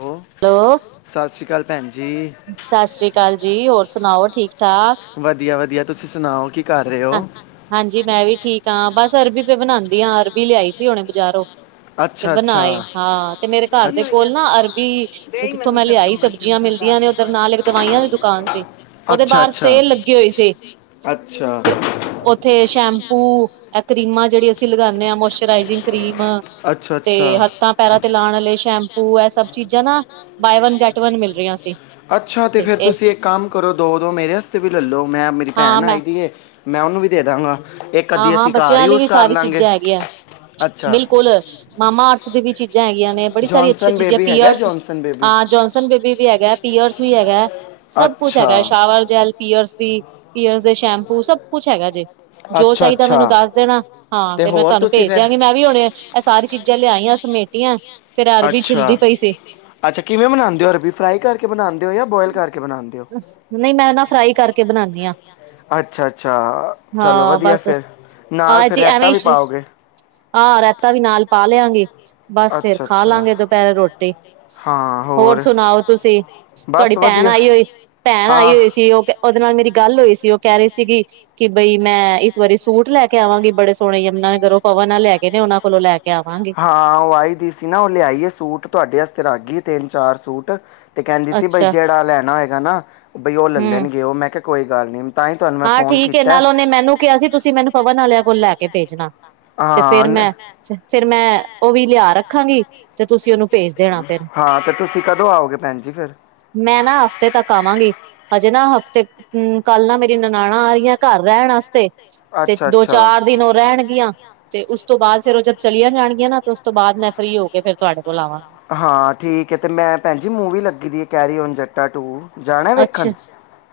ਹਾਂ। ਹੈਲੋ। ਸਤਿ ਸ਼੍ਰੀ ਅਕਾਲ ਭੈਣ ਜੀ। ਸਤਿ ਸ੍ਰੀ ਅਕਾਲ ਜੀ, ਹੋਰ ਸੁਣਾਓ ਠੀਕ ਠਾਕ। ਵਧੀਆ, ਵਧੀਆ, ਤੁਸੀਂ ਸੁਣਾਓ ਕੀ ਕਰ ਰਹੇ ਹਾਂ ਹੋ। ਹਾਂਜੀ ਮੈਂ ਵੀ ਠੀਕ ਹਾਂ, ਬਸ ਅਰਬੀ ਪੇ ਬਣਾਉਦੀ ਹਾਂ, ਅਰਬੀ ਲਿਆਈ ਸੀ ਹੁਣੇ ਬਜ਼ਾਰੋਂ। ਤੇ ਅੱਛਾ ਅੱਛਾ ਬਣਾਏ ਹਾਂ ਤੇ ਮੇਰੇ ਘਰ ਦੇ ਅੱਛ- ਕੋਲ ਨਾ ਅਰਬੀ ਗਈ ਜਿੱਥੋਂ ਮੈਨੂੰ ਮੈਂ ਲਿਆਈ ਸੈਪਟੰਬਰ ਸਬਜ਼ ਚ। ਸਬਜ਼ੀਆਂ ਮਿਲਦੀਆਂ ਨੇ ਉਧਰ ਨਾਲ ਇੱਕ ਦਵਾਈਆਂ ਦੀ ਦੁਕਾਨ ਸੀ ਉਹਦੇ ਅੱਛਾ ਬਾਹਰ ਅੱਛਾ ਸੇਲ ਲੱਗੀ ਹੋਈ ਸੀ। ਅੱਛਾ। ਤੇ ਉੱਥੇ ਸ਼ੈਂਪੂ ਕਰੀਮਾਂ ਜਿਹੜੀ ਅਸੀਂ ਲਗਾਉਦੇ ਹਾਂ ਮੋਇਸਚਰਾਈਜਿੰਗ ਕਰੀਮ ਅੱਛਾ ਅੱਛਾ ਤੇ ਹੱਥਾਂ ਪੈਰਾਂ ਤੇ ਲਾਉਣ ਲਈ ਸ਼ੈਂਪੂ ਹੈ ਸਭ ਚੀਜ਼ਾਂ ਨਾ ਬਾਏ ਵਨ ਗੈਟ ਵਨ ਮਿਲ ਰਹੀਆਂ ਸੀ। ਅੱਛਾ ਤੇ ਫਿਰ ਤੁਸੀਂ ਇੱਕ ਕੰਮ ਕਰੋ ਦੋ ਦੋ ਮੇਰੇ ਵਸਤੇ ਵੀ ਲੈ ਲਓ ਮੈਂ ਮੇਰੀ ਹਾਂ ਭੈਣ ਮੈਂ ਆਈ ਦੀ ਏ। ਮੈਂ ਓਨੂੰ ਵੀ ਦੇ ਦਾਂਗਾ। ਇੱਕ ਹਾਂ ਅੱਧੀ ਹਾਂ, ਅਸੀਂ ਘਰ ਬੱਚਿਆਂ ਲਈ ਯੂਜ਼ ਵੀ ਕਰ ਸਾਰੀ ਲਾਂਗੇ ਚੀਜ਼ਾਂ ਹੈਗੀਐਂ। ਅੱਛਾ ਬਿਲਕੁਲ, ਮਾਮਾ ਅਰਥ ਦੀ ਵੀ ਚੀਜ਼ਾਂ ਹੈਗੀਆਂ ਨੇ। ਬੜੀ ਸਾਰੀ ਅੱਛੀਆਂ ਜੌਨਸਨ ਚੀਜ਼ਾਂ ਬੇਬੀ ਹੈਗਾ ਪੀਅਰਸ ਜੌਨਸਨ ਬੇਬੀ ਹਾਂ, ਜੋਨਸਨ ਬੇਬੀ ਵੀ ਹੈਗੈ। ਪੀਅਰਸ ਵੀ ਹੈਗੈ, ਸਭ ਕੁਛ ਅੱਛਾ ਹੈਗੈ। ਸ਼ਾਵਰ ਜੈਲ, ਪੀਅਰਸ ਵੀ, ਪੀਅਰਸ ਦੇ ਸ਼ੈਂਪੂ ਸਭ ਕੁਛ ਹੈਗਾ ਜੇ, ਜੋ ਅੱਛਾ ਚਾਈਦੈ ਅੱਛਾ ਮੈਨੂੰ ਦੱਸ ਦੇਣਾ। ਹਾਂ, ਤੇ ਫੇਰ ਮੈਂ ਹੋਰ ਤੁਆਨੂੰ ਤੁਸੀਂ ਭੇਜ ਫਿਰ ਦਿਆਂਗੀ, ਮੈਂ ਵੀ ਹੁਣੇ ਐਹ ਸਾਰੀ ਚੀਜ਼ਾਂ ਲਿਆਈ ਆਂ, ਸਮੇਟੀਐ। ਫੇਰ ਐ ਅਰਬੀ ਅੱਛਾ ਛਿੱਲਦੀ ਪਈ ਸੀ। ਅੱਛਾ, ਕਿਵੇਂ ਬਨਾਂਦੇ ਔ ਅਰਬੀ, ਫਰਾਈ ਕਰਕ ਕੇ ਬਣਾਦੇ ਓ ਯਾ ਬੋਇਲ ਕਰਕੇ ਬਣਾਂਦੇ ਓ? ਨਹੀਂ ਮੈਂ ਨਾ ਫਰਾਈ ਕਰਕੇ ਬਣਾਨੀ ਆ ਅੱਛਾ ਅੱਛਾ, ਚਲੋ ਹਾਂ ਵਧੀਐ ਬਸ ਫੇਰ। ਨਾਲ ਫੇਰ ਰੈਤਾਂ ਵੀ ਪਾਓਗੇ? ਆਂ ਰੈ ਤਾ ਵੀ ਨਾਲ ਪਾ ਲਿਆਂਗੀ। ਬਸ ਫੇਰ ਅੱਛਾ ਖਾ ਅੱਛਾ ਲਾਂਗੇ ਦੁਪੈਰੇ ਰੋਟੀ। ਹੋਰ ਸੁਣਾਓ? ਤੁਸੀਂ ਤੁਐਡੀ ਬਸ ਭੈਣ ਵਧੀਆ ਆਈ ਹੋਈ ਭੈਣ ਆਈ ਹੋਈ ਸ ਕੀ ਓਹ ਕੈ ਓਹਦੇ ਨਾਲ ਮੇਰੀ ਗੱਲ ਹੋਈ ਸੀ ਓਹ ਕੈਹ ਰੇ ਸੀਗੀ ਕਿ ਬਈ ਮੈਂ ਇਸ ਵਾਰੀ ਸੂਟ ਲੈ ਕੇ ਆਵਾਂਗੀ ਬੜੇ ਸੋਣੇ ਯਮਨਾ ਨਗਰੋ। ਪਵਨ ਆਲੈ ਹੈਗੇ ਨੇ ਓਹਨਾਂ ਕੋਲੋਂ ਲੈ ਕੇ ਆਵਾਂਗੇ। ਆਵਾਂਗੀ। ਉਹ ਆਈ ਦੀ ਸੀ ਨਾ ਓਹ ਲਿਆਈ ਏ ਸੂਟ ਤੁਐਡੇ ਅਸਤੇ ਰੱਖਗੀ ਏ ਤਿੰਨ-ਚਾਰ ਸੂਟ। ਤੇ ਕੈੰਦੀ ਸੀ ਬਈ ਅੱਛਾ ਜੇੜਾ ਲੈਣਾ ਹੋਏਗਾ ਨਾ ਬਈ ਓਹ ਲਲ ਹਮ ਲਣਗੇ ਓਹ, ਮੈਂ ਕਿਆ ਕੋਈ ਗੱਲ ਨੀ। ਤਾਂਈ ਤੁਆਨੂੰ ਮੈਂ ਫੋਨ ਕੀਤੈ। ਕਿਆ ਸੀ ਤੁਸੀਂ ਮੈਨੂੰ ਪਵਨ ਆਲਿਆਂ ਕੋਲ ਲੈ ਕੇ ਭੇਜਣਾ। ਤੇ ਹਾਂ। ਫੇਰ ਮੈਂ- ਫੇ ਫੇਰ ਮੈਂ ਓਹ ਵੀ ਲਿਆ ਰੱਖਾਂਗੀ, ਤੇ ਤੁਸੀਂ ਓਨੂੰ ਹਾਂ, ਤੇ ਤੁਸੀਂ ਕਦੋਂ ਆਓਗੇ ਭੈਣ ਜੀ ਫੇਰ? ਮੈਂ ਨਾ ਹਫ਼ਤੇ ਤੱਕ ਆਵਾਂਗੀ। ਹਜੇ ਨਾ ਹਫ਼ਤੇ ਉਂ ਕੱਲ ਨਾ ਮੇਰੀ ਨਨਾਣਾਂ ਆ ਰੀਆਂ ਘਰ ਰੈਣ ਆਸਤੇ। ਤੇ ਦੋ-ਚਾਰ ਦਿਨ ਰੈਣਗੀਆਂ ਤੇ ਉਸ ਤੋਂ ਬਾਦ ਫੇਰ ਓਹ ਜਦ ਚਲੀਆਂ ਜਾਣਗੀਆਂ ਨਾ ਤੇ ਉਸ ਤੋਂ ਬਾਦ ਮੈਂ ਫਰੀ ਹੋ ਕੇ ਫੇਰ ਤੁਐਡੇ ਕੋਲ ਆਵਾਂਗ ਹਾਂ, ਠੀਕ ਏ ਤੇ ਮੈਂ ਭੈਣ ਜੀ ਮੂਵੀ ਲੱਗੀ ਦੀ ਏ, ਕੈਰੀ ਓਨ ਜੱਟਾ ਟੂ। ਜਾਣਾ ਵੇਖਣ? ਅੱਛਾ। ਹਾਂ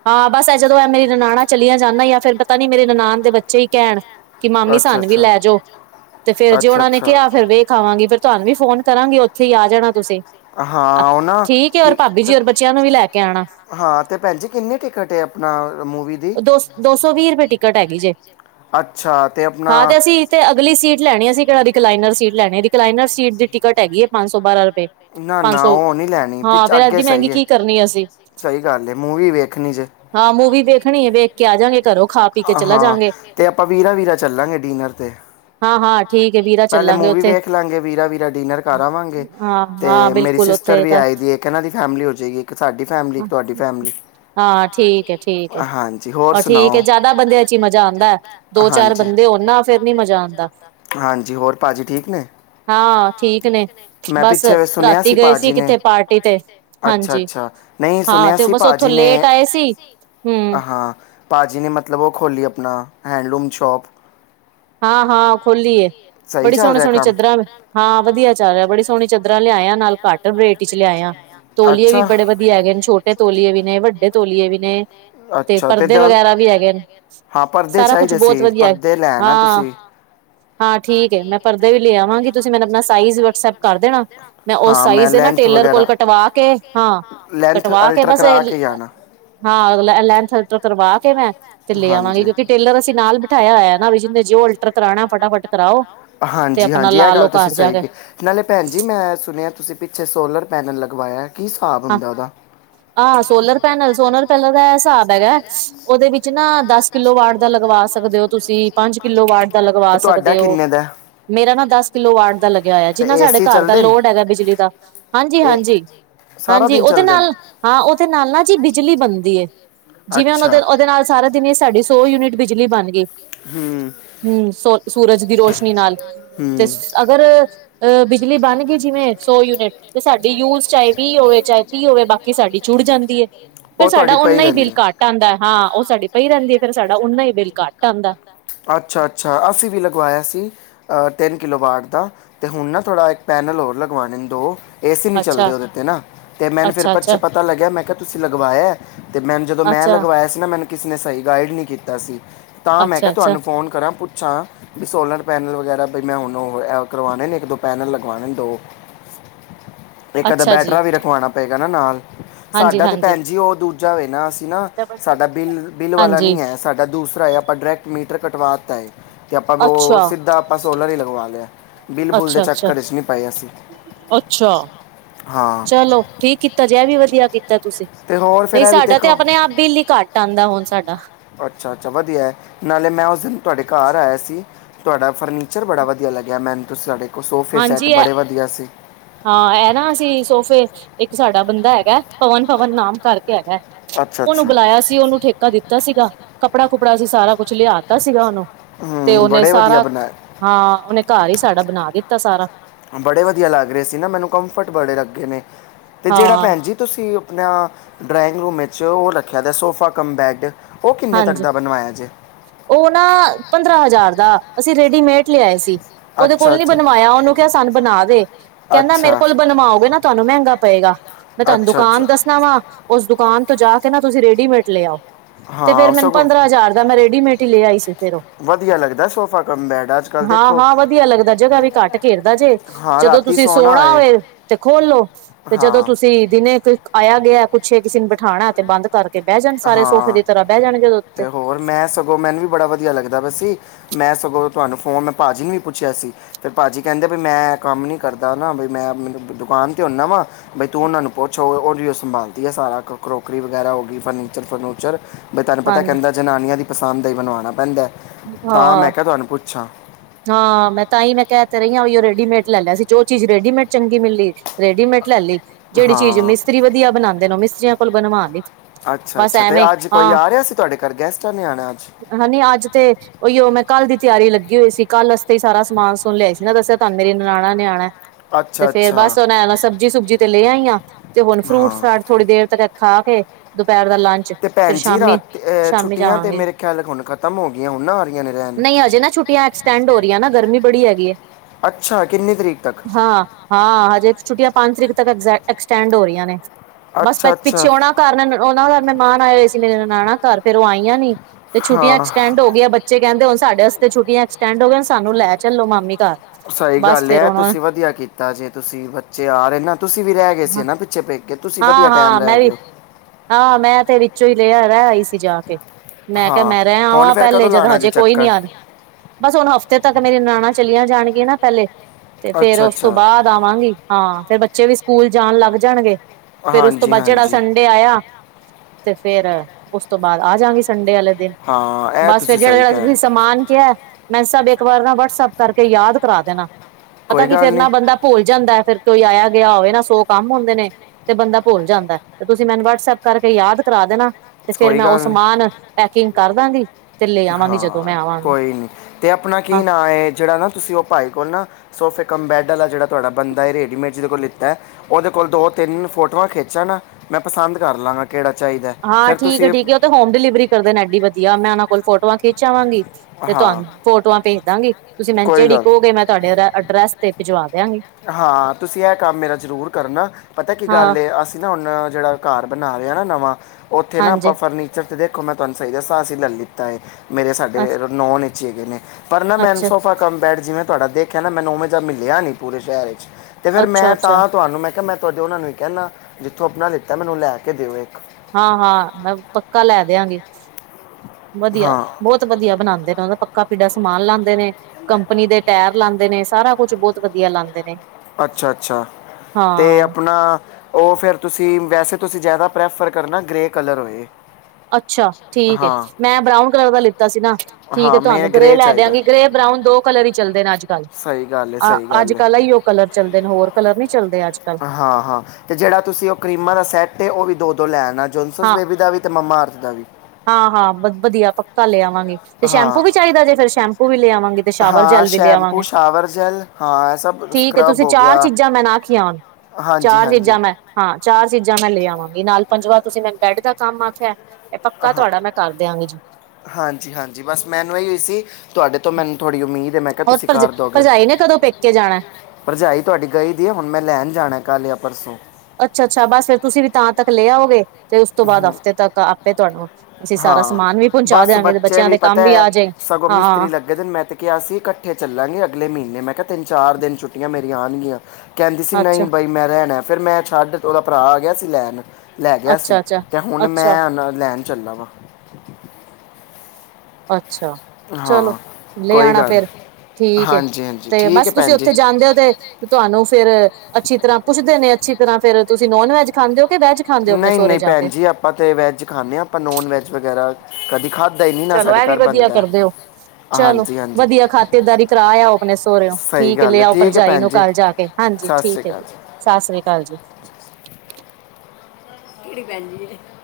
ਹਾਂ, ਬਸ ਐਹ ਜਦੋਂ ਐਹ ਮੇਰੀ ਨਨਾਨਾਂ ਚਲੀਆਂ ਜਾਂਣ ਯਾ ਫੇਰ ਪਤਾ ਨੀ ਮੇਰੇ ਨਨਾਨ ਦੇ ਬੱਚੇ ਈ ਕੈਣ ਕਿ ਮਾਮੀ ਸਾਨੂੰ ਵੀ ਲੈ ਜੋ। ਤੇ ਫੇਰ ਜਾਓ ਜੇ ਓਨਾਂ ਨੇ ਕਿਆ ਫੇਰ ਵੇਖ ਆਵਾਂਗੀ। ਫੇਰ ਤੁਵਾਨ ਵੀ ਫੋਨ ਕਰਾਂਗੀ ਓਥੇ ਈ ਆ ਜਾਣਾ ਤੁਸੀਂ। ਅ, ਹਾਂ ਉਹ ਨਾ ਠੀਕ ਏ ਕਿ ਔਰ ਭਾਬੀ ਜੀ ਔਰ ਬੱਚਿਆਂ ਨੂੰ ਵੀ ਲੈ ਕੇ ਆਣਾ। ਹਾਂ, ਤੇ ਭੈਣ ਜੀ ਕਿੰਨੀ ਟਿਕਟ ਏ, ਅਪਣਾ ਮੂਵੀ ਦੀ, ਦੋ ਦੋ ਸੌ ਵੀਹ ਰੁਪਏ ਟਿਕਟ ਹੈਗੀ ਜੇ ਅੱਛਾ ਤੇ ਅਪਣਾ ਹਾਂ ਤੇ ਅਸੀਂ ਤੇ ਅਗਲੀ ਸੀਟ ਲੈਣੀ ਏ ਅਸੀਂ ਕੇੜਾ ਰੀਕਲਾਈਨਰ ਸੀਟ ਲੈਣੀ ਏ, ਰੀਕਲਾਈਨਰ ਸੀਟ ਦੀ ਟਿਕਟ ਹੈਗੀ ਹਏ ਪੰਜ ਸੌ ਬਾਰਾਂ ਰ ਨਾ ਨਾ, ਓਹ ਨੀ ਲੈਣੀ ਪਿਛ ਅਗੇ ਐਡੀ ਮਹਿੰਗੀ ਸਹੀ ਏ। ਕੀ ਕਰਨੀ ਅਸੀਂ ਸਹੀ ਗੱਲ ਏ, ਮੂਵੀ ਵੇਖਣੀ ਜੇ। ਹਾਂ, ਮੂਵੀ ਦੇਖਣੀ ਏ, ਵੇਖ ਕੇ ਆ ਜਾਗੇ ਘਰੋਂ ਖਾ ਪੀ ਕੇ ਅ ਚਲਾ ਹਾਂ, ਜਾਗੇ ਤੇ ਆਪਾਂ ਵੀਰਾ ਵੀਰਾ ਚੱਲਾਂਗੇ ਡਿਨਰ ਤੇ। ਹਾਂ ਹਾਂ ਠੀਕ ਹੈ ਵੀਰਾ ਪੈਲੇ ਚੱਲਾਂਗੇ ਮੂਵੀ ਉੱਥੇ ਵੇਖ ਲਾਂਗੇ, ਵੀਰਾ ਵੀਰਾ ਡਿਨਰ ਕਰ ਆਵਾਂਗੇ। ਹਾਂ ਹਾਂ ਤੇ ਮੇਰੀ ਬਿਲਕੁਲ ਸਿਸ ਟਰ ਉੱਥੇ ਵੀ ਤਾਂ ਆਈ ਦੀ ਏ, ਇਕ ਇਹਨਾਂ ਦੀ ਫੈਮਿਲੀ ਹੋ ਜੇਗੀ, ਇੱਕ ਸਾਡੀ ਫੈਮਿਲੀ, ਇਕ ਤੁਐਡੀ ਫੈਮਿਲੀ। ਹਾਂ, ਠੀਕ ਏ ਠੀਕ ਏ। ਜੀ, ਹੋਰ ਸੁਣਾਓ? ਆਉਂਦਾ ਦੋ ਚਾਰ ਹਾਂਜੀ, ਬੰਦੇ ਹੋਣ ਨਾ ਫੇਰ ਨੀ ਮਜ਼ਾ ਆਉਂਦਾ ਹਾਂਜੀ ਹੋਰ ਭਾਜੀ ਠੀਕ ਨੇ? ਹਾਂ ਠੀਕ ਨੇ ਮੈਂ ਬਸ ਪਿੱਛੇ ਵ ਸੁਣਿਆ ਰਾਤੀ ਸੀ ਗਏ ਭਾਜੀ ਨੇ ਕਿੱਥੇ ਪਾਰਟੀ ਤੇ ਅੱਛਾ ਹਾਂਜੀ ਅੱਛਾ, ਨਹੀਂ ਹਾਂ ਸੁਣਿਆ ਤੇ ਸੀ ਬਸ ਉੱਥੋਂ ਭਾਜੀ ਲੇਟ ਆਏ ਸੀ ਹਮ ਨੇ--ਅ ਹਾਂ। ਭਾਅ ਜੀ ਨੇ ਮਤਲਬ, ਉਹ ਖੋਲ ਲਈ ਆਪਣਾ ਹੈਂਡਲੂਮ ਸ਼ੋਪ ਹਾਂ- ਹਾਂ-ਹਾਂ ਹਾਂ ਏ ਖੋਲੀ ਐ, ਸਹੀ ਬੜੀ ਚੱਲ ਰਿਹਾ ਸੋਹਣੀ-ਸੋਹਣੀ ਕੰਮ, ਚਾਦਰਾਂ ਹਾਂ ਹਾ ਵਧੀਆ ਚੱਲ ਵਧੀਆਂ ਚਲ, ਬੜੀ ਰਿਹਾ ਸੋਹਣੀ ਬੜਾ ਸੋਹਣਾ ਅਸੀਂ ਚਾਦਰਾਂ ਚਦਰਾ ਲਿਆਇਆ ਲਿਆਏ ਆ, ਨਾਲ ਕਾ ਘੱਟ ਰੇਟ ਚ, ਲਿਆਏ ਆ ਏ ਬੜੇ, ਵਧੀਆ ਹੈਗੇ ਨੇ, ਛੋਟੇ ਤੋਲੀਏ ਵੀ ਨੇ, ਵੱਡੇ ਤੋਲੀਏ ਵੀ ਨੇ ਤੇ ਪਰਦੇ, ਵਗ਼ੈਰਾ ਵੀ ਹੈਗੇ ਨੇ, ਸਾਰਾ ਕੁਛ ਬਹੁਤ ਵਧੀਆ ਹੈ ਨਾ ਤੁਸੀਂ ਹਾਂ ਠੀਕ ਏ, ਮੈਂ ਪਰਦੇ ਵੀ ਲੈ ਆਵਾਂਗੀ, ਤੁਸੀਂ ਮੈਨੂੰ ਆਪਣਾ ਸਾਈਜ਼, ਵਟਸਐਪ ਕਰ ਦੇਣਾ ਮੈਂ ਉਸ ਹਾਂ ਸਾਈਜ਼ ਦੇ ਨਾ, ਲੈਂਥ ਟੇਲਰ ਵਗੈਰਾ ਕੋਲ ਕਟਵਾ ਕੇ, ਹਾਂ ਲੈਂਥ ਕਟਵਾ ਕੇ ਅਲਟਰ ਬਸ ਕਰਾ ਕੇ ਜਾਣਾ ਹਾਂ ਲੈਂਥ ਉਤਰਵਾ ਕੇ, ਮੈਂ ਤੇ ਲੈ ਹਾਂਜੀ ਆਵਾਂਗੀ, ਕਿਉਂਕਿ, ਟੇਲਰ ਅਸੀਂ ਨਾਲ, ਬਿਠਾਇਆ ਹੋਇਆ ਨਾ ਵੀ ਜਿੰਨੇ ਜੋ, ਅਲਟਰ ਕਰਾਣਾ ਫਟਾ-ਫਟ ਕਰਾਓ ਤੇ ਹਾਂਜੀ- ਆਪਣਾ ਹਾਂਜੀ ਐ ਲਾ ਲਓ ਗੱਲ ਤੁਸੀਂ ਘਰ ਜਾ ਸਹੀ ਕੇ ਕਿ ਨਾਲੇ ਭੈਣ ਜੀ, ਮੈਂ ਸੁਣਿਆ ਤੁਸੀਂ ਪਿੱਛੇ ਸੋਲਰ ਪੈਨਲ ਲਗਵਾਇਆ, ਕੀ ਹਿਸਾਬ ਹਾਂ ਹੁੰਦਾ ਉਹਦਾ? ਆਹ, ਸੋਲਰ ਪੈਨਲ, ਸੋਲਰ ਪੈਨਲ ਦਾ ਹਿਸਾਬ ਹੈਗਾ, ਉਹਦੇ ਵਿੱਚ ਨਾ ਦਸ ਕਿਲੋ ਵਾਟ ਦਾ ਲਗਵਾ ਸਕਦੇ ਹੋ, ਤੁਸੀਂ ਪੰਜ ਕਿਲੋ ਵਾਟ, ਦਾ ਲਗਵਾ ਸਕਦੇ ਹੋ ਮੇਰਾ ਨਾ, ਦਸ ਕਿੱਲੋ ਵਾਡ ਦਾ ਲੱਗਿਆ ਹੋਇਆ, ਤੇ ਜਿੰਨਾ ਸਾਡੇ ਏਸੀ ਘਰ ਦਾ, ਚੱਲਦੇ ਨੇ ਲੋਡ ਹੈਗਾ ਬਿਜਲੀ ਦਾ, ਹਾਂਜੀ ਇਹ -ਹਾਂਜੀ ਸਾਰਾ ਹਾਂਜੀ, ਦਿਨ ਉਹਦੇ ਚੱਲਦੇ ਨੇ ਨਾਲ ਹਾਂ, ਉਹਦੇ ਨਾਲ ਨਾ ਜੀ ਬਿਜਲੀ ਬਣਦੀ ਏ, ਹੈ ਜਿਵੇਂ ਉਹ- ਅੱਛਾ ਉਹ ਉਹਦੇ ਨਾਲ ਸਾਰੇ ਜਿਵੇਂ ਸਾਡੀ, ਸੌ ਯੂਨਿਟ ਬਿਜਲੀ ਬਣ ਗਈ ਹਮ ਹਮ, ਸੋ ਸੂਰਜ ਦੀ ਰੋਸ਼ਨੀ ਨਾਲ, ਤੇ ਅਗਰ ਅ ਬਿਜਲੀ, ਬਣ ਗਈ ਜਿਵੇਂ, ਸੌ ਯੂਨਿਟ ਤੇ ਸਾਡੀ ਯੂਜ ਚਾਹੇ ਵੀਹ ਹੋਵੇ, ਚਾਹੇ ਤੀਹ ਹੋਵੇ, ਬਾਕੀ ਸਾਡੀ ਜੁੜ ਜਾਂਦੀ ਏ, ਫੇਰ ਉਹ ਸਾਡਾ ਤੁਹਾਡੀ ਪਈ ਓਨਾ ਹੀ ਬਿੱਲ ਰਹਿੰਦੀ ਘੱਟ ਘੱਟ ਆਉਂਦਾ ਹਾਂ, ਉਹ ਸਾਡੀ ਪਈ ਰਹਦੀ ਫਿਰ ਸਾਡਾ ਉਹਨਾ ਹੀ ਬਿੱਲ, ਘੱਟ ਆਉਂਦਾ ਅੱਛਾ- ਅੱਛਾ ਅਸੀਂ ਵੀ, ਲਗਵਾਇਆ ਸੀ। ਤਿੰਨ ਕਿੱਲੋ ਵਾਟ ਦਾ, ਤੇ ਹੁਣ ਨਾ ਥੋੜ੍ਹਾ ਇੱਕ ਪੈਨਲ, ਹੋਰ, ਲਗਵਾਉਣੇ ਨੇ ਦੋ ਏਸੀ ਨਹੀਂ ਚੱਲਦੇ, ਅੱਛਾ, ਉਹਦੇ ਤੇ ਨਾ, ਤੇ ਮੈਨੂੰ ਫਿਰ ਅੱਛਾ, ਪਛ ਅੱਛਾ, ਪ ਪਤਾ ਲੱਗਿਆ ਮੈਂ ਕਿਹਾ, ਤੁਸੀਂ ਲਗਵਾਇਆ ਤੇ ਮੈਨੂੰ ਜਦੋਂ ਮੈਂ, ਅੱਛਾ, ਲਗਵਾਇਆ ਸੀ ਨਾ ਮੈਨੂੰ ਕਿਸੇ ਨੇ ਸਹੀ, ਗਾਈਡ ਨਹੀਂ ਕੀਤਾ ਸੀ। ਤਾਂ ਮੈਂ ਅੱਛਾ, ਕਿਹਾ, ਅੱਛਾ, ਤੁਹਾਨੂੰ ਫ਼ੋਨ ਕਰਾਂ ਪੁ ਪੁੱਛਾਂ, ਵੀ ਸੋਲਰ ਪੈਨਲ ਵਗੈਰਾ ਵੀ ਮੈਂ ਹੁਣ, ਕਰਵਾਉਣੇ ਨੇ, ਇੱਕ -ਦੋ ਪੈਨਲ ਲਗਵਾਉਣੇ ਨੇ ਦੋ ਇੱਕ -ਅੱਧਾ ਅੱਛਾ ਜੀ ਬੈਟਰਾ ਵੀ, ਰਖਵਾਉਣਾ ਪਏਗਾ, ਨਾ ਨਾਲ ਹਾਂਜੀ, ਸਾਡਾ ਤੇ ਹਾਂਜੀ। ਭੈਣ ਜੀ, ਉਹ ਦੂਜਾ ਵੇ ਨਾ ਅਸੀਂ ਨਾ, ਸਾਡਾ ਬਿੱਲ- ਬਿੱਲ ਵਾਲਾ ਹਾਂਜੀ, ਨਈ ਹੈ ਸਾਡਾ ਦੂਸਰਾ ਏ, ਆਪਾਂ ਡਾਇਰੈਕਟ ਮੀਟਰ, ਕਟਵਾ ਤਾ ਏ ਕਿ ਆਪਾਂ ਉਹ, ਅੱਛਾ, ਸਿੱਧਾ ਆਪਾਂ ਸੋਲਰ ਹੀ ਲਗਵਾ ਲਿਆ, ਬਿਲ -ਬੁਲ ਦੇ ਅੱਛਾ, ਅੱਛਾ, ਚਕਰ ਚ ਨਹੀਂ ਪਏ ਅਸੀਂ ਅੱਛਾ, ਹਾਂ ਚਲੋ ਠੀਕ ਕੀਤਾ ਜੇ, ਐ ਵੀ ਵਧੀਆ ਕੀਤਾ ਤੁਸੀਂ ਤੇ ਹੋਰ ਫਿਰ ਨਹੀਂ ਇਹ ਵੀ ਸਾਡਾ ਤੇ, ਦੇਖੋ ਮੇਰਾ ਆਪਣੇ ਆਪ ਬਿੱਲ ਹੀ ਘੱਟ, ਆਦਾ ਹੁਣ ਸਾਡਾ ਅੱਛਾ -ਅੱਛਾ ਵਧੀਆ ਏ, ਨਾਲੇ ਮੈਂ ਉਸ ਦਿਨ ਤੁਹਾਡੇ ਘਰ ਆਇਆ ਸੀ, ਤੁਹਾਡਾ ਫਰਨੀ ਪਿਕਚਰ ਬੜਾ, ਵਧੀਆ ਲੱਗਿਆ ਮੈਨੂੰ, ਤੁਹਾਡੇ ਕੋਲ ਸੋਫੇ -ਸੈਟ ਹਾਂਜੀ ਇਹ ਬੜੇ ਵਧੀਆ ਸੀ। ਹਾਂ, ਇਹ ਨਾ ਅਸੀਂ ਸੋਫੇ, ਇੱਕ ਸਾਡਾ ਬੰਦਾ ਹੈਗਾ ਪਵਨ -ਪਵਨ ਨਾਮ ਕਰਕੇ ਹੈਗਾ ਅੱਛਾ ਉਹਨੂੰ ਅੱਛਾ ਬੁਲਾਇਆ ਸੀ। ਉਹ ਨੂੰ ਠੇਕਾ ਦਿੱਤਾ ਸੀਗਾ, ਕੱਪੜਾ -ਕੁਪੜਾ ਸੀ ਸਾਰਾ ਕੁਛ ਚ ਲਿਆਤਾ ਸੀਗਾ ਉਹਨੂੰ, ਉਹਨਾਂ ਤੇ ਹਮ ਉਹਨੇ ਬੜੇ ਵਧੀਆ ਸਾਰਾ ਬਣਾਏ ਹਾਂ, ਉਹਨੇ ਘਰ ਹੀ, ਸਾਡਾ ਬਣਾ ਦਿੱਤਾ ਸਾਰਾ ਬੜੇ ਵਧੀਆ, ਲੱਗ ਰਹੇ ਸੀ। ਨਾ ਮੈਨੂੰ ਕੰਫਰਟ ਬੜੇ ਲੱਗੇ ਨੇ, ਅਤੇ ਜਿਹੜਾ ਹਾਂ ਭੈਣ ਜੀ ਤੁਸੀਂ ਆਪਣਾ, ਡਰਾਇੰਗ ਰੂਮ ਵਿੱਚ ਉਹ ਰੱਖਿਆ ਦਾ, ਸੋਫਾ ਕੰਮਬੈਕਡ ਉਹ ਕਿੰਨੇ, ਤੱਕ ਹਾਂਜੀ ਦਾ ਬਣਵਾਇਆ ਜੇ? ਉਹ ਨਾ, ਪੰਦਰਾਂ ਹਜ਼ਾਰ ਦਾ, ਅਸੀਂ ਰੇਡੀਮੇਡ ਲਿਆਏ ਸੀ। ਉਹਦੇ ਅੱਛਾ ਕੋਲ ਨਹੀ ਅੱਛਾ ਬਣਵਾਇਆ, ਉਹਨੂੰ ਕਿਹਾ, ਸਾਨੂੰ ਬਣਾ ਦੇ ਕਹਿੰਦਾ ਮੇਰੇ ਅੱਛਾ ਕੋਲ ਬਣਵਾਓਗੇ ਨਾ ਤੁਹਾਨੂੰ ਮਹਿੰਗਾ ਪਏਗਾ। ਮੈਂ ਅੱਛਾ ਤੁਆਨੂੰ ਅੱਛਾ ਦੁਕਾਨ ਦੱਸਣਾ ਵਾ ਉਸ ਦੁਕਾਨ ਤੋਂ ਜਾ ਕੇ ਨਾ ਤੁਸੀਂ ਰੇਡੀਮੇਡ ਲਿਆ ਆਓ। ਆਓ ਤੇ ਫੇਰ ਹਾਂ ਮੈਨੂੰ ਸਗੋਂ ਪੰਦਰਾਂ ਹਜ਼ਾਰ ਦਾ ਮੈਂ ਰੇਡੀਮੇਡ ਹੀ ਲਿਆ ਸੀ ਫੇਰ। ਫਿਰ। ਵਧੀਆ ਲੱਗਦਾ ਸੋਫਾ ਕਮ ਬੈਡ ਅੱਜ ਕੱਲ੍ਹ ਹਾਂ ਦੇਖੋ ਹਾਂ ਵਧੀਆ ਲੱਗਦਾ ਜਗ੍ਹਾ ਵੀ ਘੱਟ ਘੇਰਦਾ ਜੇ ਹਾਂ ਜਦੋਂ ਰਾਤੀ ਤੁਸੀਂ ਸੋਣਾ ਹੋਏ ਹੋਵੇ ਤੇ ਖੋਲੋ ਤੇ ਜਦੋਂ ਹਾਂ ਤੁਸੀਂ ਦਿਨੇ ਕ ਆਇਆ ਗਿਆ ਕੁੱਛੇ ਕਿਸੇ ਨੇ ਬਿਠਾਣਾ ਤੇ ਬੰਦ ਕਰਕੇ ਬਹਿ ਜਾਣ ਸਾਰੇ ਸੋਫੇ ਹਾਂ ਦੀ ਤਰ੍ਹਾਂ ਬਹਿ ਜਾਣਗੇ ਉਹਦੇ ਉੱਤੇ। ਤੇ ਹੋਰ ਮੈਂ ਸਗੋਂ ਮੈਨੂੰ ਵੀ ਬੜਾ ਵਧੀਆ ਲੱਗਦਾ ਪਿਆ ਸੀ ਮੈਂ ਸਗੋਂ ਤੁਆਨੂੰ ਫ਼ੋਨ ਮੈਂ ਭਾਅ ਜੀ ਨੂੰ ਵੀ ਪੁੱਛਿਆ ਸੀ। ਫੇਰ ਭਾਜੀ ਕਹਿੰਦੇ ਵੀ ਮੈਂ ਐ ਕੰਮ ਨੀ ਕਰਦਾ ਨਾ ਬਾਈ ਮੈਂ ਮਤਲਬ ਦੁਕਾਨ ਤੇ ਹੁੰਨਾ ਵਾ। ਬਈ ਤੂੰ ਉਹਨਾਂ ਨੂੰ ਪੁੱਛੋ ਉਹ-ਉਹ ਸੰਭਾਲਦੀ ਆ ਸਾਰਾ ਕ ਕਰੋਕਰੀ ਵਗੈਰਾ ਹੋ ਗਈ ਫਰਨੀ ਫਰਨੀਚਰ, ਵੀ ਤੁਹਾਨੂੰ ਪਤਾ ਹਾਂਜੀ ਕਹਿੰਦਾ ਜਨਾਨੀਆਂ ਦੀ ਪਸੰਦ ਦਾ ਹੀ ਬਣਵਾਉਣਾ ਪੈਂਦਾ। ਤਾਂ ਮੈਂ ਹਾਂ ਕਿਹਾ ਤੁਹਾਨੂੰ ਪੁੱਛਾਂ ਹਾਂ ਮੈਂ ਤਾਂ ਹੀ ਮੈਂ ਕਹਿ ਤੇ ਰਹੀ ਹਾਂ ਉਹ ਰੈਡੀਮੇਡ ਲੈ ਲਿਆ ਸੀ ਜੋ ਚੀਜ਼ ਰੈਡੀਮੇਡ ਚੰਗੀ ਮਿਲੀ ਰੈਡੀਮੇਡ ਲੈ ਲਈ, ਜਿਹੜੀ ਚੀਜ਼ ਹਾਂ ਮਿਸਤਰੀ ਵਧੀਆ ਬਣਾਉਂਦੇ ਨੇ ਮਿਸਤਰੀਆਂ ਕੋਲ ਬਣਵਾ ਲਈ। ਅੱਛਾ ਬਸ ਅੱਛਾ ਤੇ ਐਵੇਂ ਅੱਜ ਕੋਈ ਹਾਂ ਆ ਰਿਹਾ ਸੀ ਤੁਹਾਡੇ ਘਰ ਗੈਸਟਾਂ ਨੇ ਆਣਾ ਅੱਜ? ਨਈ-ਨਈ ਅੱਜ ਤੇ ਉਹੀ ਓ ਮੈਂ ਕੱਲ ਦੀ ਤਿਆਰੀ ਲੱਗੀ ਹੋਈ ਸੀ ਕੱਲ ਰਸਤੇ ਹ ਸਾਰਾ ਸਮਾਨ ਸੁਣ ਲਿਆ ਸੀ ਨਾ ਦੱਸਿਆ ਤੁਹਾਨ ਮੇਰੀ ਨਿਆਣਾ ਨੇ ਆਣਾ ਐ। ਤੇ ਅੱਛਾ ਫੇਰ ਅੱਛਾ ਬਸ ਉਹ ਮੈ ਸਬਜ਼ੀ ਸੁਬਜੀ ਤੇ ਲੈ ਆਈ ਆ, ਤੇ ਹੁਣ ਹਾਂ ਫਰੂਟ-ਫਰਾਟ ਥੋੜੀ ਦੇਰ ਤੱਕ ਐ ਖਾ ਕੇ ਦੁਪਹਿਰ ਦਾ ਲੰਚ ਤੇ ਫਿਰ ਭੈਣ ਜੀ ਸ਼ਾਮੀ ਰਾਤ, ਅਅ ਸ਼ਾਮੀ ਛੁੱਟੀਆਂ ਤੇ ਜਾਵਾਂਗੇ ਮੇਰੇ ਖਿਆਲ ਹੁਣ ਖਤਮ ਹੋ ਗਈਆਂ ਹੁਣ ਨਾ ਹੋਣੀ? ਨਈ ਹਜੇ ਨਾ ਛੁੱਟੀਆਂ ਐਕਸਟੈਂਡ ਹੋ ਰਹੀਆਂ ਨਾ ਗਰਮੀ ਬੜੀ ਹੈਗੀ ਏ। ਅੱਛਾ ਕਿੰਨੀ ਤਰੀਕ ਤੱਕ ਹਾਂ ਹਾਂ ਹਜੇ ਛੁੱਟੀਆਂ ਪੰਜ ਤਰੀਕ ਤੱਕ ਐਗਜ-ਐਕਸਟੈਂਡ ਹੋ ਰਹੀਆਂ ਨੇ, ਬਸ ਪ ਅੱਛਾ ਪਿੱਛੇ ਅੱਛਾ ਆਉਣਾ ਘਰ ਉਨਾਂ-ਉਹਨਾ ਦੇ ਮਹਿਮਾਂਣ ਆਏ ਹੋਏ ਸੀ ਮੇਰੇ ਨਨਾਣ ਘਰ ਫੇਰ ਉਹ ਆਈਆਂ ਨੀ। ਤੇ ਛੁੱਟੀਆਂ ਹਾਂ ਚ ਅਸਟੈਡ ਹੋ ਗਿਆ ਬੱਚੇ ਕਹਿੰਦੇ ਸਾਡੇ ਵਾਸਤੇ ਛੱਟੀਆਂ ਐਕਸਟੈਂਡ ਹੋਈਆਂ ਸਾਨੂੰ ਲੈ ਚੱਲੋ ਮਾਮੀ ਘਰ ਸਹੀ ਬਸ ਗੱਲ ਫੇਰ ਐ ਉਹਨਾਂ ਤੁਸੀਂ ਵਧੀਆ ਕੀਤਾ ਜੇ ਤੁਸੀਂ ਬੱਚੇ ਆ ਰਹੇ ਨਾ ਤੁਸੀਂ ਵੀ ਰਹਿ ਗਏ ਸੀ ਹਾਂ ਨਾ ਪਿੱਛੇ ਪੇ। ਕਿ ਤੁਸੀਂ ਵਧੀਆ ਟੈਮ ਹਾਂ ਰਹਿ ਮੈਂ ਵੀ ਗੇ ਓ। ਹਾਂ ਮੈਂ ਤੇ ਵਿੱਚੋਂ ਹੀ ਲਿਆ ਰਹਿ ਆਈ ਸੀ ਜਾ ਕੇ। ਮੈਂ ਕਿਹਾ ਹਾਂ ਮੈਂ ਰਹਿ ਹੁਣ ਆਵਾਂ ਫਿਰ ਪਹਿਲੇ ਕਦੋਂ ਜਦੋਂ ਲਾਣਾ ਜੇ ਹਜੇ ਕੋਈ ਚੱਕਰ ਨੀ ਅਦ ਬਸ ਹੁਣ ਹਫ਼ਤੇ ਤੱਕ ਮੇਰੀ ਨਨਾਣਾ ਚਲੀਆਂ ਜਾਣਗੀਆਂ ਨਾ ਪਹਿਲੇ ਤੇ ਫੇਰ ਅੱਛਾ ਉਸ ਅੱਛਾ ਤੋਂ ਬਾਅਦ ਲਾਵਾਗੀ ਹਾਂ ਫੇਰ ਬੱਚੇ ਵੀ ਸਕੂਲ ਜਾਣ ਲੱਗ ਜਾਣਗੇ, ਫੇਰ ਉਸ ਤੋਂ ਹਾਂਜੀ ਬਾਅਦ ਜਿਹੜਾ ਹਾਂਜੀ ਸੰਡੇ ਡੇ ਆਇਆ, ਤੇ ਫੇਰ ਉਸ ਤੋਂ ਬਾਅਦ ਆ ਜਾਗੀ ਸੰਡੇ ਵਾਲੇ ਦਿਨ ਹਾਂ ਇਹ ਬਸ ਫਿਰ ਤੁਸੀਂ ਸਹੀ ਜਿਹੜਾ-ਜਿਹੜਾ ਕਹਿ ਤੁਸੀਂ ਸਮਾਨ ਕੇਆ ਮੈਂ ਸਭ ਇੱਕ ਵਾਰ ਨਾ ਵਟਸਐਪ ਕਰਕੇ ਯਾਦ ਕਰਾ ਦੇਣਾ। ਪਤਾ ਕੋਈ ਕੀ ਗੱਲ ਫੇਰ ਨਹੀਂ ਨਾ ਬੰਦਾ ਭੁੱਲ ਜਾਂਦਾ ਫੇਰ ਕੋਈ ਆਇਆ ਗਿਆ ਹੋਵੇ ਨਾ ਸੌ ਕੰਮ ਹੁੰਦੇ ਨੇ ਤੇ ਬੰਦਾ ਭੁੱਲ ਜਾਂਦਾ। ਤੇ ਤੁਸੀਂ ਮੈਨੂੰ ਵਟਸਐਪ ਕਰਕੇ ਯਾਦ ਕਰਾ ਦੇਣਾ, ਤੇ ਫੇਰ ਕੋਈ ਮੈਂ ਉਹ ਗੱਲ ਨਹੀਂ ਸਮਾਨ ਪੈਕਿੰਗ ਕਰ ਦਾਂਗੀ। ਤੇ ਲੈ ਆਵਾਂਗੀ ਜਦੋਂ ਮੈਂ ਆਵਾਂਗੀ। ਕੀ ਤੇ ਆਪਣਾ ਹਾਂ ਕੀ ਨਾਂ ਏ ਜਿਹੜਾ ਨਾ ਤੁਸੀਂ ਉਹ ਭਾਈ ਕੋਲ ਨਾ ਸੋਫੇ ਕੰਮ ਬੈਡ ਵਾਲਾ ਜਿਹੜਾ ਤੁਹਾਡਾ ਬੰਦਾ ਏ ਰੇਡੀਮੇਡ ਜਿਦੇ ਕੋਲ ਲਿੱਤਾ ਐ ਉਹਦੇ ਕੋਲ ਦੋ-ਤਿੰਨ ਫੋਟੋਆਂ ਖਿੱਚਣ ਨਾ ਮੈਂ ਪਸੰਦ ਕਰ ਲਾਂਗਾ। ਕਿਹੜਾ ਚਾਈਦਾ ਐ। ਹਾਂ ਠੀਕ ਏ-ਠੀਕ ਏ ਉਹ ਤੇ ਹੋਮ ਡਿਲੀਵਰੀ ਕਰਦੇ ਨੇ ਐਡੀ ਵਧੀਆ ਮੈਂ ਉਹਨਾਂ ਕੋਲ ਫੋਟੋਆਂ ਖਿੱਚ ਆਵਾਂਗੀ ਤੇ ਹਾਂ ਤੁਹਾਨੂੰ ਫੋਟੋਆਂ ਭੇਜ ਦਾਂਗੀ ਤੁਸੀਂ ਮੈਂ ਕੋਈ ਜਿਹੜੀ ਗੱਲ ਕਹੋਗੇ ਮੈਂ ਤੁਹਾਡੇ ਐਡ-ਅਡਰੈਸ ਤੇ ਭਜਵਾ ਦਿਆਂਗੀ। ਹਾਂ ਤੁਸੀਂ ਇਹ ਕੰਮ ਮੇਰਾ ਜ਼ਰੂਰ ਕਰਨਾ ਪਤਾ ਕੀ ਹਾਂ ਗੱਲ ਐ ਅਸੀ ਆਪਾ ਨਾ ਹੁਣ ਜਿਹੜਾ ਘਰ ਬਣਾ ਰਿਹਾ ਨਾ ਨਵਾਂ ਉੱਥੇ ਨਾ ਆਪਾਂ ਹਾਂਜੀ ਫਰਨੀ ਤੇ ਦੇਖੋ ਮੈਂ ਤੁਹਾਨੂੰ ਸਹੀ ਦੱਸ ਅਸੀਂ ਲੈ ਲਿੱਤਾ ਏ ਮੇਰੇ ਸਾਡੇ ਅੱਛਾ ਨੌ ਵਿੱਚ ਈ ਹੈਗੇ ਨੇ ਪਰ ਨਾ ਮੈਂਨੂੰ ਅੱਛਾ ਸੋਫਾ ਕੰਮਪੈਡ ਜਿਵੇਂ ਤੁਹਾਡਾ ਦੇਖਿਆ ਨਾ ਮੈਨੂੰ ਉਵੇਂ ਜਾਹਾ ਮਿਲਿਆ ਨਈ ਪੂਰੇ ਸ਼ਹਿਰ 'ਚ ਤੇ ਫਿਰ ਅੱਛਾ ਮੈਂ ਅੱਛਾ ਤਾਂ ਤੁਹਾਨੂੰ ਮੈਂ ਕਿਹਾ ਮੈਂ ਤੁਹਾਡੇ ਉਹਨਾਂ ਨੂੰ ਵੀ ਕਹਿੰਦਾ ਜਿੱਥੋਂ ਆਪਣਾ ਲਿੱਤਾ ਮੈਨੂੰ ਲੈ ਕੇ ਦਿਓ ਇੱਕ ਹਾਂ-ਹਾਂ ਮੈਂ ਪੱਕਾ ਲੈ ਦਿਆਂਗੀ, ਵਧੀਆ ਹਾਂ ਬਹੁ ਹੁਤ ਵਧੀਆ ਬਣਾਉਂਦੇ ਨੇ ਉਹਦਾ ਪੱਕਾ ਪੀਡਾ ਸਮਾਨ ਲਾਉਦੇ ਨੇ ਕੰਪਨੀ ਦੇ ਟਾਇਰ ਲਾਉਂਦੇ ਨੇ ਸਾਰਾ ਕੁੱਛ ਬਹੁ ਤ ਵਧੀਆ ਲਾਦੇ ਨੇ। ਅੱਛਾ-ਅੱਛਾ, ਤੇ ਹਾਂ ਆਪਣਾ ਓ ਫਿਰ ਤੁਸੀਂ ਵੈਸੇ ਤੁਸੀਂ ਜ਼ਿਆਦਾ ਪ੍ਰੈਫਰ ਕਰਨਾ ਗ੍ਰੇਅ ਕਲਰ ਹੋਏ। ਅੱਛਾ ਠੀਕ ਏ, ਹਾਂ ਮੈਂ ਬਰਾਊਨ ਕਲਰ ਦਾ ਲੀਤਾ ਸੀ ਨਾ ਠੀਕ ਹੈ ਹਾਂ ਮੈਂ ਤੁਹਾਨੂੰ ਗ੍ਰੇ ਲੈ ਚਾਹੀਦਾ ਦਿਆਂਗੀ ਗ੍ਰੇ ਬਰਾਊਨ ਦੋ ਕਲਰ ਹੀ ਚੱਲਦੇ ਨੇ ਅੱਜ ਕੱਲ, ਕੱਲ੍ਹ। ਸਹੀ ਗੱਲ ਹੈ ਅ ਸਹੀ ਅੱਜ ਗੱਲ ਹੈ ਕੱਲ ਆ ਹੀ ਏਈਓ ਕਲਰ ਚੱਲਦੇ ਨੇ ਹੋਰ ਕਲਰ ਨਹੀਂ ਚੱਲਦੇ ਅੱਜ ਕੱਲ। ਹਾਂ ਹਾਂ ਤੇ ਜਿਹੜਾ ਤੁਸੀਂ ਉਹ ਕਰੀਮਾਂ ਦਾ ਸੈੱਟ ਐ, ਉਹ ਵੀ ਦੋ ਦੋ ਲੈਣਾ ਜੋਨਸਨ ਹਾਂ ਬੇਬੀ ਦਾ ਵੀ ਤੇ ਮਮਾਅਰਥ ਦਾ ਵੀ। ਹਾਂ ਹਾਂ ਵਧ ਵਧੀਆ ਪੱਕਾ ਲੇ ਆਵਾਂਗੇ ਤੇ ਸ਼ੈਂਪੂ ਹਾਂ ਵੀ ਚਾਹੀਦਾ ਜੇ ਫੇਰ ਸ਼ੈਂਪੂ ਵੀ ਲਏ ਆਵਾਂਗੇ। ਤੇ ਸ਼ਾਵਰ ਹਾਂ ਜੈਲ ਵੀ ਲੈ ਸ਼ੈਪੂ ਆਵਾਂਗੇ ਸ਼ਾਵਰ ਜੈਲ ਹਾਂ ਏਹ ਸਭ ਠੀਕ ਹੈ ਸਕ੍ਰਬ ਤੁਸੀਂ ਹੋ ਚਾਰ ਗਿਆ ਹਾਂਜੀ ਹਾਂ ਜ਼ਾਂ ਮੈਂ, ਹਾਂ ਚਾਰ ਚੀਜ਼ਾਂ ਮੈਂ ਲਏ ਆਵਾਂਗੀ, ਨਾਲ ਪੰਜਵਾਂ ਤੁਸੀਂ ਮੈਂ ਬੈੱਡ ਦਾ ਕੰਮ ਆਖਿਆ। ਇਹ ਪੱਕਾ ਹਾਂ ਤੁਹਾਡਾ ਮੈਂ ਕਰ ਦਿਆਂਗੀ ਜੀ। ਹਾਂਜੀ ਹਾਂਜੀ ਬਸ ਮੈਨੂੰ ਇਹ ਸੀ ਤੁਹਾਡੇ ਤੋਂ ਮੈਨੂੰ ਥੋੜੀ ਉਮੀਦ ਹੈ ਮੈਂ ਕਿਹਾ ਹੋਰ ਤੁਸੀਂ ਭਰ ਕਰ ਦੋਗੇ ਭਰਜਾਈ ਨੇ ਕਦੋਂ ਪੇਕੇ ਜਾਣਾ? ਭਰਜਾਈ ਤੁਹਾਡੀ ਗਈ ਦੀ ਐ, ਹੁਣ ਮੈਂ ਲੈਣ ਜਾਣਾ ਕੱਲ੍ਹ ਯ ਪਰਸੋਂ। ਅੱਛਾ ਅੱਛਾ ਬਸ ਫਰ ਤੁਸੀਂ ਵੀ ਤਾਂ ਤੱਕ ਲੈ ਆਓਗੇ ਤੇ ਉਸ ਤੋਂ ਬਾਅਦ ਹਫ਼ਤੇ ਤੱਕ ਆਪੇ ਤੁਹਾਨੂੰ। ਅਸੀਂ ਸਾਰਾ ਹਾਂ ਸਮਾਨ ਵੀ ਪਹੁੰਚਾ ਬਸ ਦਿਆਂਗੇ ਤੇ ਬੱਚੇ ਬੱਚਿਆਂ ਦੇ ਕੰਮ ਵੀ ਆ ਜਾਏ, ਹਾਂ ਗਲੇ ਦਿਨ ਮੈਂ ਤੇ ਕਿਹਾ ਸੀ ਇਕੱਠੇ ਚੱਲਾਂਗੇ ਅਗਲੇ ਮਹੀਨੇ ਮੈਂ ਕਿਹਾ ਤਿੰਨ ਚਾਰ ਦਿਨ ਛੁੱੀਆਂ ਮੇਰੀਆਂ ਆਣਗੀਆਂ। ਕਹਿੰਦੀ ਸੀ ਅੱਛਾ ਨਹੀਂ ਭਈ ਮੈਂ ਰੈਣਾ, ਫਿਰ ਮੈਂ ਛੱਡ ਉਹਦਾ ਭਰਾ ਆ ਗਿਆ ਸੀ ਲੈਣ। ਲੈ ਗਿਆ ਸੀ ਅੱਛਾ ਅੱਛਾ ਤੇ ਹੁਣ ਮੈਂ ਅੱਛਾ ਹਨ ਲੈਣ ਚੱਲਾ ਵਾਂ। ਅੱਛਾ। ਚਲੋ ਹਾਂ ਲੈ ਕੋਈ ਆਣਾ ਗੱਲ ਫੇਿਰ ਨਹੀਂ। ਠੀਕ ਏ, ਹਾਂਜੀ ਹਾਂਜੀ ਤੇ ਠੀਕ ਹੈ ਬਸ ਤੁਸੀਂ ਭੈਣ ਜੀ ਉੱਥੇ ਜਾਂਦੇ ਹੋ ਤੇ ਤੁਹਾਨੂੰ ਫੇਰ ਅੱਛੀ ਤਰ੍ਹਾਂ ਪੁੱਛਦੇ ਨੇ ਅੱਛੀ ਤਰ੍ਹਾਂ ਫੇਰ ਤੁਸੀਂ ਨੋਨ ਵੈਜ ਖਾਂਦੇ ਹੋ ਕਿ ਵੈਜ ਖਾਂਦੇ ਓ, ਆਪਣੇ ਸਹਰੇ ਜਾ ਕੇ। ਪਾਂ ਤੇ ਵੈੱਜ ਖਾਂਨੇ ਆ, ਆਪਾਂ ਨੋਨ ਵੈੱਜ ਵਗੈਰਾ ਕਦੀ ਖਾ ਚਲੋ ਇਹ ਵੀ ਵਧੀਆ ਕਰਦੇ ਹੋ ਚਲੋ ਹਾਂਜੀ ਹਾਂਜੀ ਵਧੀਆ ਖਾਤੇਰ ਦਾਰੀ ਕਰਾ ਆਓ। ਆਪਣੇ ਸੋਰੇਓ, ਸਹੀ ਠੀਕ ਗੱਲ ਲੇ ਹੈ ਆਓ ਠੀਕ ਹੈ ਭਰਜਾਈ ਭੈਣ ਨੂੰ ਜੀ ਕੱਲ ਜਾ ਕੇ, ਹਾਂਜੀ ਸਤਿ ਸ਼੍ਰੀ ਠੀਕ ਐ ਅਕਾਲ ਜੀ, ਸਸਰੀ ਕਾਲ ਜੀ। ਕਿਹੜੀ ਭੈਣਜੀ ਏ।